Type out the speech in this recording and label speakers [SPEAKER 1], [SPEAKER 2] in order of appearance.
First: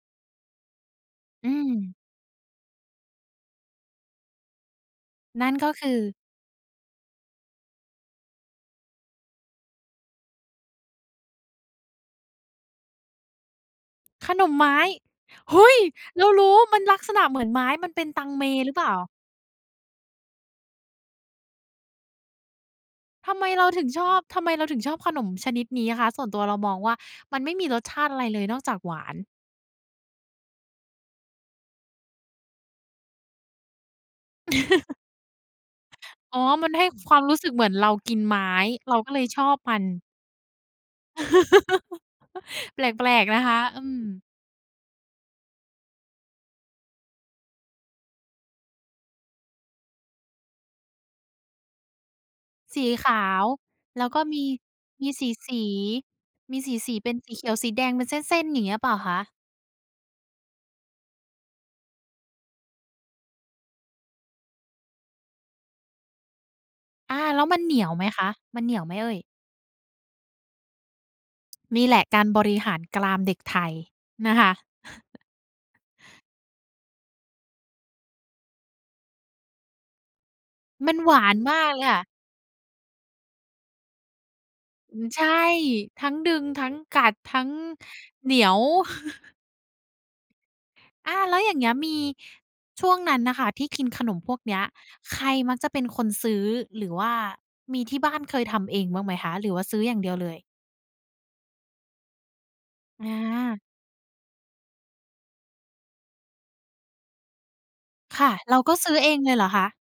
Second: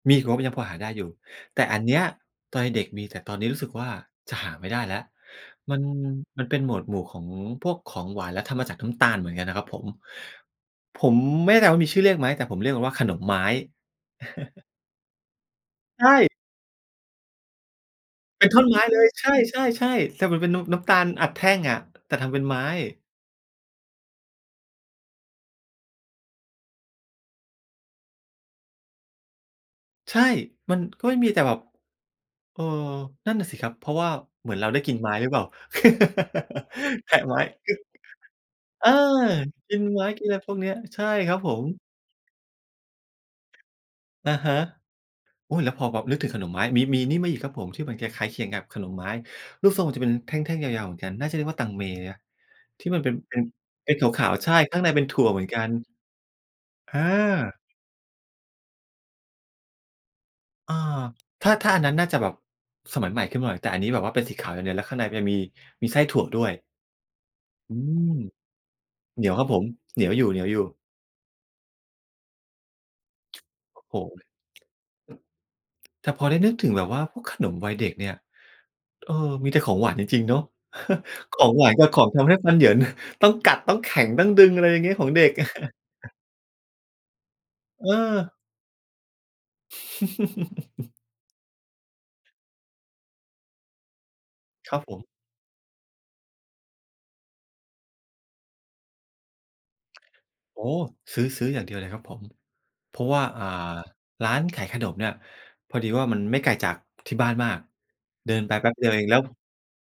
[SPEAKER 1] มีอีกงบยังพอหาได้อยู่
[SPEAKER 2] อื
[SPEAKER 1] แต่อันเ
[SPEAKER 2] ม
[SPEAKER 1] นี้ย ตอนเด็ก ๆ มี แต่ตอนนี้รู้สึกว่าจะหาไม่ได้แล้ว
[SPEAKER 2] นั่นก็
[SPEAKER 1] มั
[SPEAKER 2] ค
[SPEAKER 1] น
[SPEAKER 2] ือ
[SPEAKER 1] มันเป็นโหมดหมู่ของพวกของหวาน แล้วทำมาจากน้ำตาลเหมือนกันนะครับผม ผมไม่แน่ใจว่ามีชื่อเรียกไหม แต่ผมเรียกกันว่าขนมไม้
[SPEAKER 2] ขนมไม้ เฮ้ย!
[SPEAKER 1] ใช
[SPEAKER 2] เรา
[SPEAKER 1] ่
[SPEAKER 2] รู้ มันลักษณะเหมือนไม้ มันเป็นตังเ
[SPEAKER 1] เ
[SPEAKER 2] ม
[SPEAKER 1] ป็นท่อน
[SPEAKER 2] หรื
[SPEAKER 1] ไ
[SPEAKER 2] อ
[SPEAKER 1] ม
[SPEAKER 2] เป
[SPEAKER 1] ้
[SPEAKER 2] ล่า?
[SPEAKER 1] เลย ใช่ ๆ ๆ แต่มันเป็นน้ำ น้ำตาลอัดแท่งอะ แต่ทำเป็นไม้
[SPEAKER 2] ทำไมเราถึงชอบ ทำไมเราถึงชอบขนมชนิดนี้คะ? ส่วนตัวเรามองว่ามันไม่มีรสชาติอะไรเลย นอกจากหวาน
[SPEAKER 1] ใช่ มัน ก็ไม่มี แต่แบบ เออ นั่นน่ะสิครับ เพราะว่าเหมือนเราได้กินไม้ หรือเปล่า
[SPEAKER 2] อ๋อ มันให้
[SPEAKER 1] แ
[SPEAKER 2] ค
[SPEAKER 1] ท
[SPEAKER 2] ว
[SPEAKER 1] ะ
[SPEAKER 2] ามร
[SPEAKER 1] ไม
[SPEAKER 2] ู้
[SPEAKER 1] ้
[SPEAKER 2] สึกเหมือนเรากินไม้
[SPEAKER 1] เออ
[SPEAKER 2] เราก็เลยชอบ
[SPEAKER 1] ก
[SPEAKER 2] ม
[SPEAKER 1] ิ
[SPEAKER 2] ัน
[SPEAKER 1] นไม้ กินอะไรพวกนี้ ใช่ครับผม
[SPEAKER 2] แปลก ๆ นะคะ อืม
[SPEAKER 1] อะฮะ อุ๊ย แล้วพอ พอนึกถึงขนมไม้ มี มีนี่มาอีกครับผม ที่มันคล้าย ๆ เคียงกับขนมไม้ ลูกทรงมันจะเป็นแท่ง ๆ ยาว ๆ เหมือนกัน น่าจะเรียกว่าตังเม ย
[SPEAKER 2] ส
[SPEAKER 1] ท
[SPEAKER 2] ี
[SPEAKER 1] ี่มันเ
[SPEAKER 2] ข
[SPEAKER 1] ป็น
[SPEAKER 2] า
[SPEAKER 1] เป็น
[SPEAKER 2] ว
[SPEAKER 1] เป็น
[SPEAKER 2] แล้วก็
[SPEAKER 1] ขาว
[SPEAKER 2] มี
[SPEAKER 1] ๆ ใช่ ข้างในเป็
[SPEAKER 2] ม
[SPEAKER 1] น
[SPEAKER 2] ี
[SPEAKER 1] ถั
[SPEAKER 2] ส
[SPEAKER 1] ่วเหมือนกั
[SPEAKER 2] ี
[SPEAKER 1] น
[SPEAKER 2] ๆ มีส
[SPEAKER 1] อ
[SPEAKER 2] ี ๆ เป็นสีเขี
[SPEAKER 1] า
[SPEAKER 2] ยว สีแดงเป็นเส้น ๆ อย่างนี้หรือเปล่าคะ?
[SPEAKER 1] อ่า ถ้า ถ้าอันนั้นน่าจะแบบสมัยใหม่ขึ้นมาหน่อย แต่อันนี้แบบว่าเป็นสีขาวอย่างเดียว แล้วข้างในจะมี มีไส้ถั่วด้วย
[SPEAKER 2] อา แล้วมันเห
[SPEAKER 1] อื
[SPEAKER 2] นียวไหม
[SPEAKER 1] ม
[SPEAKER 2] คะ มันเหนียวไหมเอ่
[SPEAKER 1] เห
[SPEAKER 2] ย?
[SPEAKER 1] นียวครับผม เหนียวอยู่ ๆ
[SPEAKER 2] นี่แหละการบริหารกรามเด็กไทย
[SPEAKER 1] โอ้โฮ
[SPEAKER 2] นะคะ
[SPEAKER 1] แต่พอได้นึกถึงแบบว่าพวกขนมวัยเด็กเนี่ย เออ มีแต่ของหวานจริง ๆ เนาะ
[SPEAKER 2] มันหวา
[SPEAKER 1] ข
[SPEAKER 2] น
[SPEAKER 1] อง
[SPEAKER 2] ม
[SPEAKER 1] หว
[SPEAKER 2] า
[SPEAKER 1] า
[SPEAKER 2] ก
[SPEAKER 1] น
[SPEAKER 2] เล
[SPEAKER 1] กั
[SPEAKER 2] ย
[SPEAKER 1] บ
[SPEAKER 2] ค
[SPEAKER 1] ข
[SPEAKER 2] ่ะ
[SPEAKER 1] องทำให้ฟันเหยิน ต้องกัด ต้องแข็ง ต้องดึง อะไรอย่างเงี
[SPEAKER 2] อ
[SPEAKER 1] ้
[SPEAKER 2] ื
[SPEAKER 1] ย ข
[SPEAKER 2] ม
[SPEAKER 1] อง
[SPEAKER 2] ใ
[SPEAKER 1] เ
[SPEAKER 2] ช
[SPEAKER 1] ด
[SPEAKER 2] ่
[SPEAKER 1] ็ก
[SPEAKER 2] ทั้งดึง ทั้งกัด ทั้ง
[SPEAKER 1] เ
[SPEAKER 2] เหน
[SPEAKER 1] ออ
[SPEAKER 2] ียว อา แล้วอย่างเงี้ย มี ช่วงนั้นน่ะค่ะ ที่กินขนมพวกเนี้ย
[SPEAKER 1] ครับผม
[SPEAKER 2] ใครมักจะเป็นคนซื้อ? หรือว่ามีที่บ้านเคยทำเองบ้างไหมคะ? หรือว่าซื้ออย่างเดียวเลย
[SPEAKER 1] โอ้โฮ ซื้อ ซื้ออย่างเดียวเลยครับผม เพรา
[SPEAKER 2] อ
[SPEAKER 1] ะว่า อ่า
[SPEAKER 2] า
[SPEAKER 1] ร้านขายขนมเนี่ย พอดีว่า มันไม่ไกลจาก ที่บ้านมาก
[SPEAKER 2] ค่
[SPEAKER 1] เด
[SPEAKER 2] ะ
[SPEAKER 1] ินไป
[SPEAKER 2] เรา
[SPEAKER 1] แป
[SPEAKER 2] ก
[SPEAKER 1] ๊
[SPEAKER 2] ็
[SPEAKER 1] บเด
[SPEAKER 2] ซ
[SPEAKER 1] ีย
[SPEAKER 2] ื้
[SPEAKER 1] ว
[SPEAKER 2] อ
[SPEAKER 1] เอ
[SPEAKER 2] เ
[SPEAKER 1] ง
[SPEAKER 2] อ
[SPEAKER 1] แล้
[SPEAKER 2] ง
[SPEAKER 1] ว
[SPEAKER 2] เลยเหรอคะ?